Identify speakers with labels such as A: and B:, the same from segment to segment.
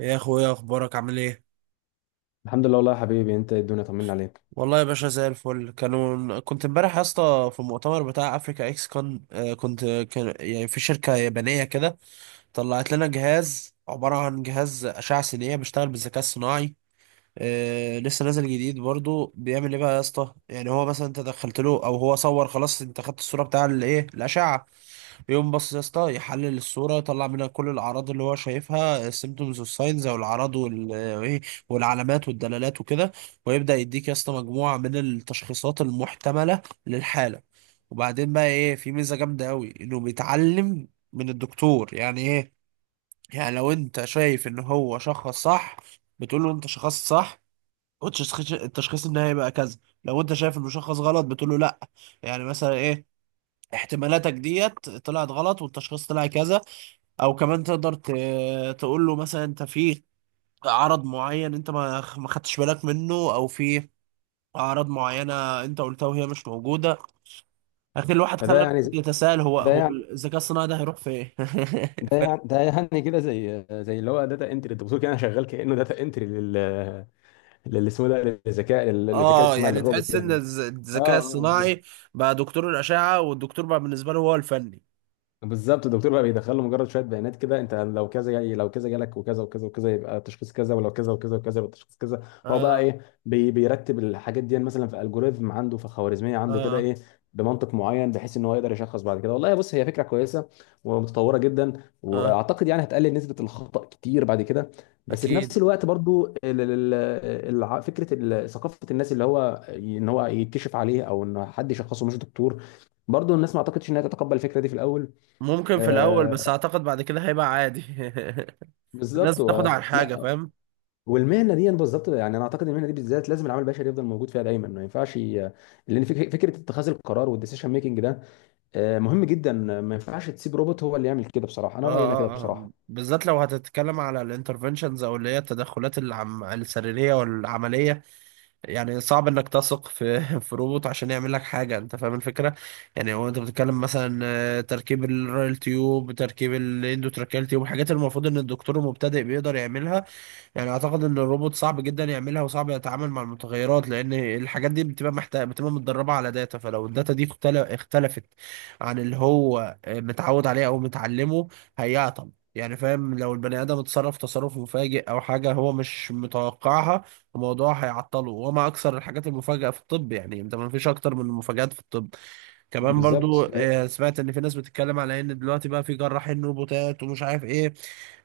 A: يا اخويا، اخبارك عامل ايه؟
B: الحمد لله، والله يا حبيبي، انت الدنيا طمنا عليك.
A: والله يا باشا زي الفل. كنت امبارح يا اسطى في المؤتمر بتاع افريكا اكس كون. آه، كنت كان يعني في شركه يابانيه كده طلعت لنا جهاز، عباره عن جهاز اشعه سينيه بيشتغل بالذكاء الصناعي. آه، لسه نازل جديد. برضو بيعمل ايه بقى يا اسطى؟ يعني هو مثلا انت دخلت له، او هو صور، خلاص انت خدت الصوره بتاع الايه، الاشعه، بيقوم بص يا اسطى يحلل الصوره، يطلع منها كل الاعراض اللي هو شايفها، السيمتومز والساينز، او الاعراض وال- وايه والعلامات والدلالات وكده، ويبدا يديك يا اسطى مجموعه من التشخيصات المحتمله للحاله. وبعدين بقى ايه، في ميزه جامده قوي انه بيتعلم من الدكتور. يعني ايه؟ يعني لو انت شايف ان هو شخص صح، بتقول له انت شخصت صح، والتشخيص النهائي بقى كذا. لو انت شايف المشخص غلط، بتقول له لا، يعني مثلا ايه، احتمالاتك ديت طلعت غلط والتشخيص طلع كذا. او كمان تقدر تقول له مثلا انت في عرض معين انت ما خدتش بالك منه، او في اعراض معينه انت قلتها وهي مش موجوده. اخي، الواحد
B: فده
A: خلى
B: يعني
A: يتساءل،
B: ده
A: هو
B: يعني
A: الذكاء الصناعي ده هيروح فين؟
B: ده يعني ده يعني كده زي اللي هو داتا انتري، انت بتقول كده، انا شغال كانه داتا انتري لل اسمه ده، للذكاء
A: اه،
B: الاصطناعي،
A: يعني
B: للروبوت
A: تحس ان
B: يعني. اه،
A: الذكاء
B: اه،
A: الصناعي بقى دكتور الاشعه، والدكتور بقى بالنسبه له هو الفني.
B: بالظبط. الدكتور بقى بيدخل له مجرد شويه بيانات كده، انت لو كذا جاي، لو كذا جالك وكذا وكذا وكذا يبقى تشخيص كذا، ولو كذا وكذا وكذا يبقى تشخيص كذا. هو بقى
A: اه،
B: ايه، بيرتب الحاجات دي، مثلا في الجوريزم عنده، في خوارزميه عنده كده،
A: اه،
B: ايه، بمنطق معين بحيث ان هو يقدر يشخص بعد كده. والله بص، هي فكره كويسه ومتطوره جدا،
A: اه،
B: واعتقد يعني هتقلل نسبه الخطا كتير بعد كده. بس في
A: اكيد.
B: نفس الوقت برضو ثقافه الناس اللي هو ان هو يتكشف عليه، او ان حد يشخصه مش دكتور، برضو الناس ما اعتقدش انها تتقبل الفكره دي في الاول.
A: ممكن في الاول، بس
B: آه،
A: اعتقد بعد كده هيبقى عادي الناس
B: بالظبط.
A: بتاخد على الحاجه،
B: لا،
A: فاهم.
B: والمهنه دي بالظبط، يعني انا اعتقد المهنه دي بالذات لازم العامل البشري يفضل موجود فيها دايما، ما ينفعش ي... لان فكره اتخاذ القرار والديسيشن ميكنج ده مهم جدا. ما ينفعش تسيب روبوت هو اللي يعمل كده، بصراحه
A: اه،
B: انا رايي انا كده
A: اه، اه،
B: بصراحه.
A: بالذات لو هتتكلم على الانترفنشنز، او اللي هي التدخلات السريريه والعمليه. يعني صعب انك تثق في في روبوت عشان يعمل لك حاجه، انت فاهم الفكره. يعني هو انت بتتكلم مثلا، تركيب الرايل تيوب، تركيب الاندوتراكيال تيوب، الحاجات اللي المفروض ان الدكتور المبتدئ بيقدر يعملها. يعني اعتقد ان الروبوت صعب جدا يعملها، وصعب يتعامل مع المتغيرات، لان الحاجات دي بتبقى محتاجه، بتبقى متدربه على داتا، فلو الداتا دي اختلفت عن اللي هو متعود عليه او متعلمه، هيعطل. يعني فاهم، لو البني ادم اتصرف تصرف مفاجئ او حاجه هو مش متوقعها، الموضوع هيعطله. وما اكثر الحاجات المفاجئه في الطب، يعني انت ما فيش اكتر من المفاجآت في الطب. كمان برضو
B: بالظبط.
A: سمعت ان في ناس بتتكلم على ان دلوقتي بقى في جراحين روبوتات ومش عارف ايه.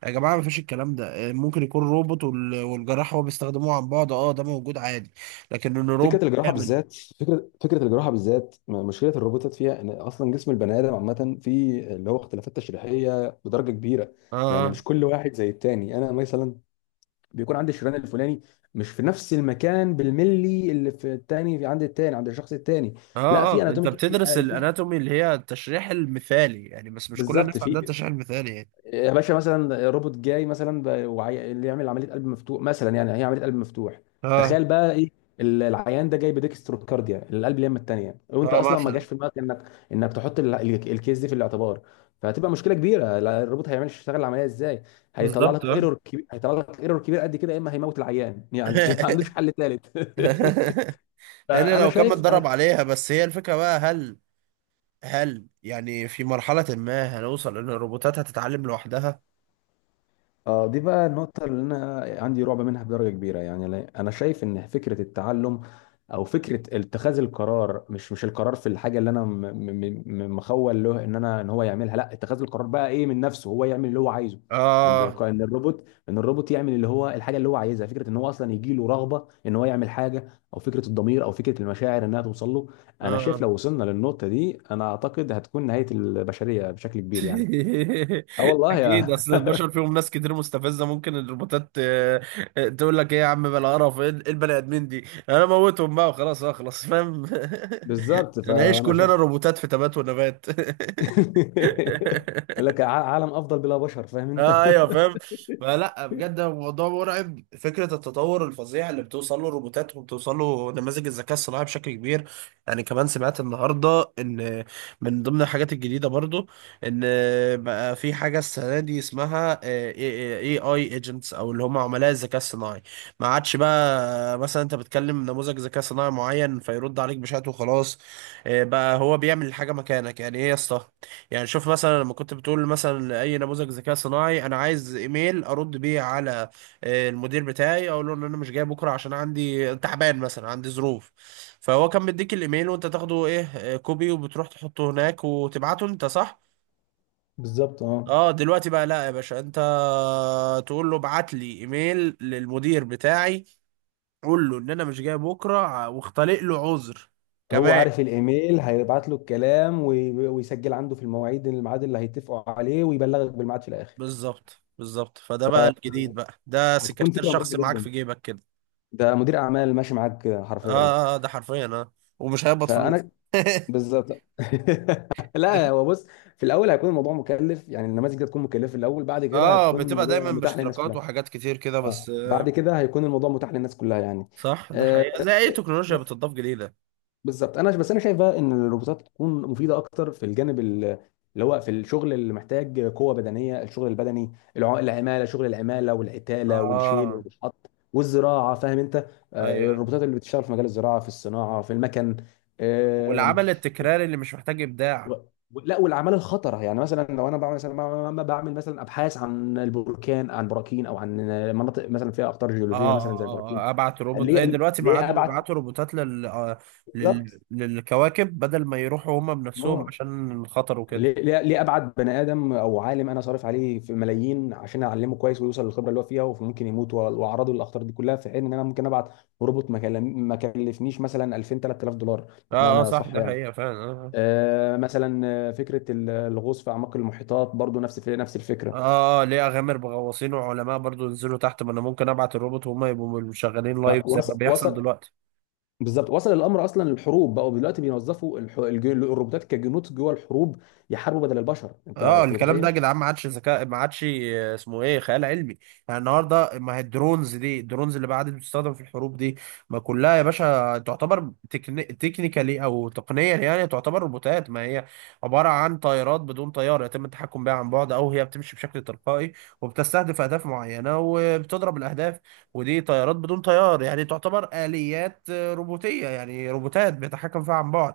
A: يا جماعه ما فيش الكلام ده. ممكن يكون روبوت، والجراح هو بيستخدموه عن بعد، اه ده موجود عادي. لكن ان روبوت
B: فكره الجراحه
A: كامل.
B: بالذات فكره فكره الجراحه بالذات مشكله الروبوتات فيها ان اصلا جسم البني ادم عامه فيه اللي هو اختلافات تشريحيه بدرجه كبيره. يعني
A: اه،
B: مش كل واحد زي التاني، انا مثلا بيكون عند الشريان الفلاني مش في نفس المكان بالملي اللي في التاني، في عند التاني، عند الشخص التاني.
A: اه،
B: لا،
A: اه،
B: في
A: اه، انت
B: اناتوميك،
A: بتدرس الاناتومي اللي هي التشريح المثالي يعني، بس مش كل
B: بالظبط،
A: الناس عندها
B: في
A: التشريح المثالي يعني.
B: يا باشا، مثلا روبوت جاي مثلا اللي يعمل عمليه قلب مفتوح مثلا، يعني هي عمليه قلب مفتوح.
A: اه،
B: تخيل بقى ايه، العيان ده جاي بديكستروكارديا، القلب اليمه الثانيه، وانت
A: اه
B: اصلا ما جاش
A: مثلا.
B: في دماغك انك تحط الكيس دي في الاعتبار. فهتبقى مشكله كبيره. لا، الروبوت هيعمل يشتغل العمليه ازاي؟ هيطلع
A: بالظبط.
B: لك
A: اه
B: ايرور كبير، هيطلع لك ايرور كبير قد كده، يا اما هيموت العيان يعني. ما عندوش حل ثالث.
A: الا
B: فانا
A: لو كان
B: شايف
A: متدرب
B: انا.
A: عليها. بس هي الفكره بقى، هل يعني في مرحلة ما هنوصل إن الروبوتات هتتعلم لوحدها؟
B: اه دي بقى النقطة اللي أنا عندي رعب منها بدرجة كبيرة يعني. أنا شايف إن فكرة التعلم أو فكرة اتخاذ القرار، مش القرار في الحاجة اللي أنا مخول له، إن هو يعملها، لا، اتخاذ القرار بقى إيه من نفسه، هو يعمل اللي هو عايزه.
A: آه.
B: إن الروبوت يعمل اللي هو الحاجة اللي هو عايزها، فكرة إن هو أصلا يجي له رغبة إن هو يعمل حاجة، أو فكرة الضمير، أو فكرة المشاعر إنها توصل له. أنا شايف
A: آه
B: لو وصلنا للنقطة دي، أنا أعتقد هتكون نهاية البشرية بشكل كبير يعني. اه والله
A: أكيد،
B: يا.
A: أصل البشر فيهم ناس كتير مستفزة، ممكن الروبوتات، تقول لك إيه يا عم بلا قرف، إيه البني آدمين دي؟ أنا موتهم بقى وخلاص أخلص، فاهم؟
B: بالظبط،
A: نعيش
B: فانا شايف.
A: كلنا روبوتات في تبات ونبات
B: يقول لك عالم افضل بلا بشر، فاهم انت؟
A: ايوه فاهم. فلا، بجد الموضوع مرعب، فكره التطور الفظيع اللي بتوصل له الروبوتات وبتوصل له نماذج الذكاء الصناعي بشكل كبير. يعني كمان سمعت النهارده ان من ضمن الحاجات الجديده برضو ان بقى في حاجه السنه دي اسمها اي اي ايجنتس، او اللي هم عملاء الذكاء الصناعي. ما عادش بقى مثلا انت بتكلم نموذج ذكاء صناعي معين فيرد عليك بشات وخلاص. بقى هو بيعمل الحاجه مكانك. يعني ايه يا اسطى؟ يعني شوف مثلا، لما كنت بتقول مثلا اي نموذج ذكاء صناعي، انا عايز ايميل ارد بيه على المدير بتاعي، اقول له ان انا مش جاي بكره عشان عندي تعبان مثلا، عندي ظروف. فهو كان بيديك الايميل وانت تاخده ايه، كوبي، وبتروح تحطه هناك وتبعته انت، صح.
B: بالظبط. اه
A: اه، دلوقتي بقى لا يا باشا، انت تقول له ابعت لي ايميل للمدير بتاعي، قول له ان انا مش جاي بكره، واختلق له عذر
B: هو
A: كمان.
B: عارف الايميل هيبعت له الكلام ويسجل عنده في المواعيد، الميعاد اللي هيتفقوا عليه، ويبلغك بالميعاد في الاخر.
A: بالظبط. فده بقى الجديد، بقى ده
B: هتكون
A: سكرتير
B: فكره مريحه
A: شخصي معاك
B: جدا.
A: في جيبك كده.
B: ده مدير اعمال ماشي معاك كده حرفيا.
A: اه، ده حرفيا. اه، ومش هيقبض فلوس
B: فانا. بالظبط. لا، هو بص، في الاول هيكون الموضوع مكلف، يعني النماذج دي هتكون مكلفه في الاول، بعد كده
A: اه،
B: هتكون
A: بتبقى
B: الموضوع
A: دايما
B: متاح للناس
A: باشتراكات
B: كلها.
A: وحاجات كتير كده،
B: اه
A: بس
B: بعد كده هيكون الموضوع متاح للناس كلها يعني.
A: صح، ده
B: آه،
A: حقيقة زي اي تكنولوجيا بتضاف جديدة.
B: بالظبط. انا بس انا شايف بقى ان الروبوتات تكون مفيده اكتر في الجانب اللي هو في الشغل اللي محتاج قوه بدنيه، الشغل البدني، العماله، شغل العماله والعتاله والشيل
A: اه،
B: والشحط والزراعه، فاهم انت؟
A: ايوه، أيوة.
B: الروبوتات اللي بتشتغل في مجال الزراعه، في الصناعه، في المكن. آم،
A: والعمل التكراري اللي مش محتاج
B: و-
A: ابداع.
B: لا، والاعمال الخطره، يعني مثلا لو انا بعمل مثلا، بعمل مثلا ابحاث عن البركان، عن براكين، او عن مناطق مثلا فيها اخطار
A: اه،
B: جيولوجيه،
A: اه،
B: مثلا زي البراكين.
A: اه، ابعت روبوت،
B: اللي هي
A: زي دلوقتي ما
B: اللي هي
A: عادوا
B: ابعد.
A: بيبعتوا روبوتات
B: بالظبط.
A: للكواكب، بدل ما يروحوا هما بنفسهم
B: اه،
A: عشان الخطر وكده.
B: ليه ليه ليه ابعد بني ادم او عالم انا صارف عليه في ملايين عشان اعلمه كويس ويوصل للخبره اللي هو فيها، وممكن يموت، واعرضه للاخطار دي كلها، في حين ان انا ممكن ابعت روبوت ما كلفنيش مثلا 2000 3000 دولار.
A: اه، اه،
B: بمعنى
A: صح،
B: صح
A: ده
B: يعني.
A: حقيقة فعلا. آه. آه.
B: مثلا، فكره الغوص في اعماق المحيطات برضو نفس نفس الفكره.
A: اه، ليه اغامر بغواصين وعلماء برضو ينزلوا تحت، ما انا ممكن ابعت الروبوت وهم يبقوا شغالين
B: ده
A: لايف زي ما
B: وصل
A: بيحصل
B: وصل
A: دلوقتي.
B: بالظبط، وصل الامر اصلا للحروب، بقوا دلوقتي بيوظفوا الروبوتات كجنود جوه الحروب، يحاربوا بدل البشر. انت
A: اه،
B: أنت
A: الكلام ده
B: متخيل؟
A: يا جدعان ما عادش ذكاء، ما عادش اسمه ايه، خيال علمي. يعني النهارده، ما هي الدرونز دي، الدرونز اللي بعد بتستخدم في الحروب دي، ما كلها يا باشا تعتبر تكنيكالي او تقنيا يعني، تعتبر روبوتات. ما هي عباره عن طائرات بدون طيار يتم التحكم بها عن بعد، او هي بتمشي بشكل تلقائي وبتستهدف اهداف معينه وبتضرب الاهداف. ودي طيارات بدون طيار، يعني تعتبر اليات روبوتيه، يعني روبوتات بيتحكم فيها عن بعد.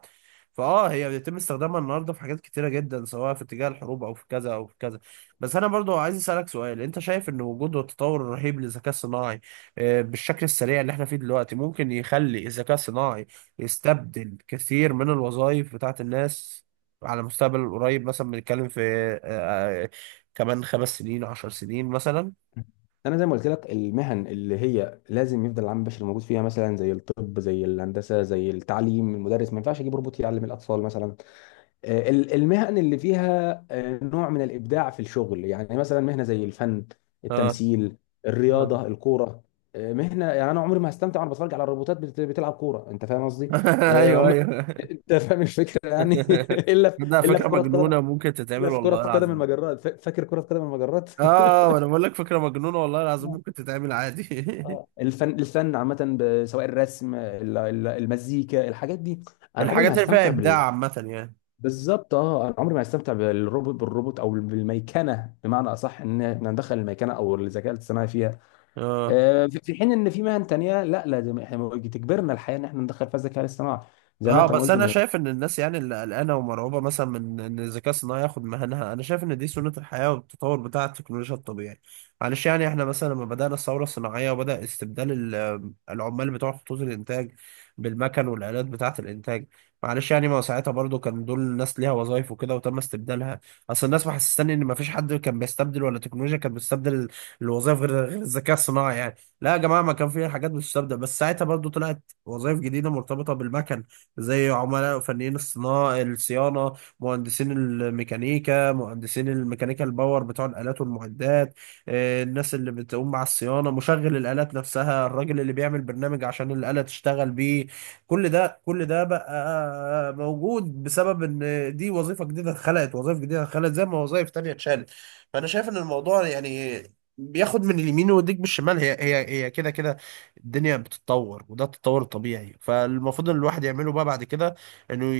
A: فاه، هي بيتم استخدامها النهارده في حاجات كتيره جدا، سواء في اتجاه الحروب او في كذا او في كذا. بس انا برضو عايز اسالك سؤال، انت شايف ان وجود التطور الرهيب للذكاء الصناعي بالشكل السريع اللي احنا فيه دلوقتي، ممكن يخلي الذكاء الصناعي يستبدل كثير من الوظائف بتاعت الناس على المستقبل القريب؟ مثلا بنتكلم في آه، آه، كمان 5 سنين، 10 سنين مثلا.
B: انا زي ما قلت لك، المهن اللي هي لازم يفضل العامل البشري موجود فيها، مثلا زي الطب، زي الهندسه، زي التعليم. المدرس ما ينفعش اجيب روبوت يعلم الاطفال مثلا. المهن اللي فيها نوع من الابداع في الشغل، يعني مثلا مهنه زي الفن،
A: اه،
B: التمثيل،
A: اه
B: الرياضه، الكوره. مهنه يعني انا عمري ما هستمتع وانا بتفرج على الروبوتات بتلعب كوره، انت فاهم قصدي؟ آه،
A: ايوه
B: عم...
A: ايوه
B: انت فاهم الفكره يعني. الا في...
A: ده
B: الا
A: فكره
B: في كره
A: مجنونه
B: قدم،
A: ممكن تتعمل
B: الا في كره
A: والله
B: قدم
A: العظيم.
B: المجرات، فاكر كره قدم المجرات؟
A: اه، وانا بقول لك فكره مجنونه، والله العظيم ممكن تتعمل عادي
B: اه، الفن الفن عامة، سواء الرسم، المزيكا، الحاجات دي. انا عمري ما
A: الحاجات اللي فيها
B: هستمتع بال.
A: ابداع عامه يعني.
B: بالظبط. اه، انا عمري ما هستمتع بالروبوت او بالميكنه بمعنى اصح، ان احنا ندخل الميكنه او الذكاء الاصطناعي فيها.
A: اه،
B: في، في حين ان في مهن تانية، لا لازم احنا، تجبرنا الحياه ان احنا ندخل فيها الذكاء الاصطناعي، زي ما
A: اه.
B: انت ما
A: بس
B: قلت
A: انا شايف ان الناس يعني اللي قلقانه ومرعوبه مثلا من ان الذكاء الصناعي ياخد مهنها، انا شايف ان دي سنه الحياه والتطور بتاع التكنولوجيا الطبيعي. معلش يعني، احنا مثلا لما بدانا الثوره الصناعيه وبدا استبدال العمال بتوع خطوط الانتاج بالمكن والالات بتاعه الانتاج، معلش يعني، ما هو ساعتها برضو كان دول الناس ليها وظايف وكده وتم استبدالها. اصل الناس محسساني ان ما فيش حد كان بيستبدل، ولا تكنولوجيا كانت بتستبدل الوظايف، غير الذكاء الصناعي يعني. لا يا جماعه، ما كان في حاجات بتستبدل، بس ساعتها برضو طلعت وظايف جديده مرتبطه بالمكن، زي عملاء فنيين الصناعة، الصيانة، مهندسين الميكانيكا الباور بتوع الآلات والمعدات، الناس اللي بتقوم مع الصيانة، مشغل الآلات نفسها، الراجل اللي بيعمل برنامج عشان الآلة تشتغل بيه. كل ده بقى موجود بسبب ان دي وظيفة جديدة اتخلقت، وظائف جديدة اتخلقت زي ما وظائف تانية اتشالت. فأنا شايف ان الموضوع يعني بياخد من اليمين ويديك بالشمال، هي كده كده. الدنيا بتتطور، وده التطور الطبيعي، فالمفروض ان الواحد يعمله بقى بعد كده، انه ي-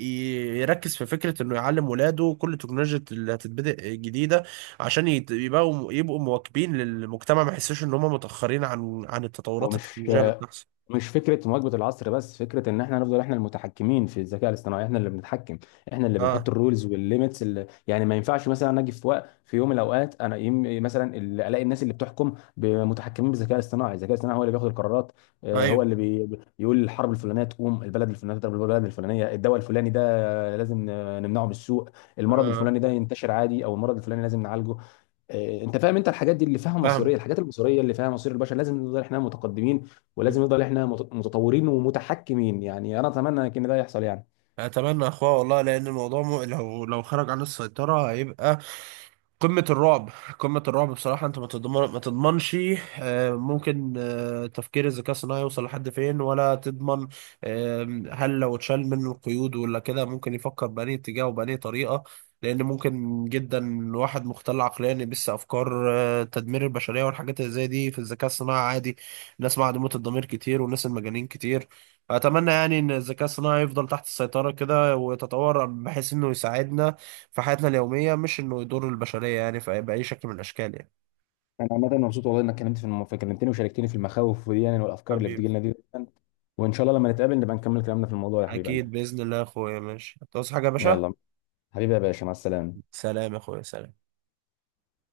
A: ي- يركز في فكرة انه يعلم ولاده كل التكنولوجيا اللي هتتبدأ جديدة، عشان يبقوا مواكبين للمجتمع، ما يحسوش ان هم متأخرين عن
B: هو
A: التطورات
B: مش
A: التكنولوجية اللي بتحصل.
B: مش فكره مواكبه العصر بس، فكره ان احنا نفضل احنا المتحكمين في الذكاء الاصطناعي، احنا اللي بنتحكم، احنا اللي بنحط
A: اه،
B: الرولز والليميتس. اللي يعني ما ينفعش مثلا انا اجي في وقت، في يوم من الاوقات، انا مثلا الاقي الناس اللي بتحكم متحكمين بالذكاء الاصطناعي، الذكاء الاصطناعي هو اللي بياخد القرارات. هو
A: ايوه،
B: اللي يقول الحرب الفلانيه تقوم، البلد الفلانيه تضرب البلد الفلانيه، الدواء الفلاني ده لازم نمنعه من السوق، المرض
A: اه،
B: الفلاني ده ينتشر عادي، او المرض الفلاني لازم نعالجه. انت فاهم؟ انت الحاجات دي اللي فيها
A: فاهمك.
B: مصيريه، الحاجات المصيريه اللي فيها مصير البشر لازم نفضل احنا متقدمين،
A: م.
B: ولازم نفضل احنا متطورين ومتحكمين، يعني انا اتمنى ان ده يحصل يعني.
A: اتمنى يا اخويا والله، لان الموضوع لو خرج عن السيطرة هيبقى قمة الرعب. قمة الرعب بصراحة. انت ما تضمن، ما تضمنش. ممكن تفكير الذكاء الصناعي يوصل لحد فين ولا تضمن. هل لو اتشال منه القيود ولا كده، ممكن يفكر بأنهي اتجاه وبأنهي طريقة؟ لأن ممكن جدا واحد مختل عقليا يبث أفكار تدمير البشرية، والحاجات اللي زي دي في الذكاء الصناعي عادي. الناس معدومة الضمير كتير، والناس المجانين كتير. فأتمنى يعني إن الذكاء الصناعي يفضل تحت السيطرة كده، ويتطور بحيث إنه يساعدنا في حياتنا اليومية، مش إنه يضر البشرية يعني في بأي شكل من الأشكال يعني.
B: انا عامه مبسوط والله انك كلمتني وشاركتني في المخاوف دي يعني، والافكار اللي
A: حبيبي.
B: بتجي لنا دي. وان شاء الله لما نتقابل نبقى نكمل كلامنا في الموضوع، يا حبيب قلبي.
A: أكيد بإذن الله يا أخويا. ماشي، هتعوز حاجة يا باشا؟
B: يلا، حبيبي يا باشا، مع السلامه.
A: سلام يا أخويا، سلام.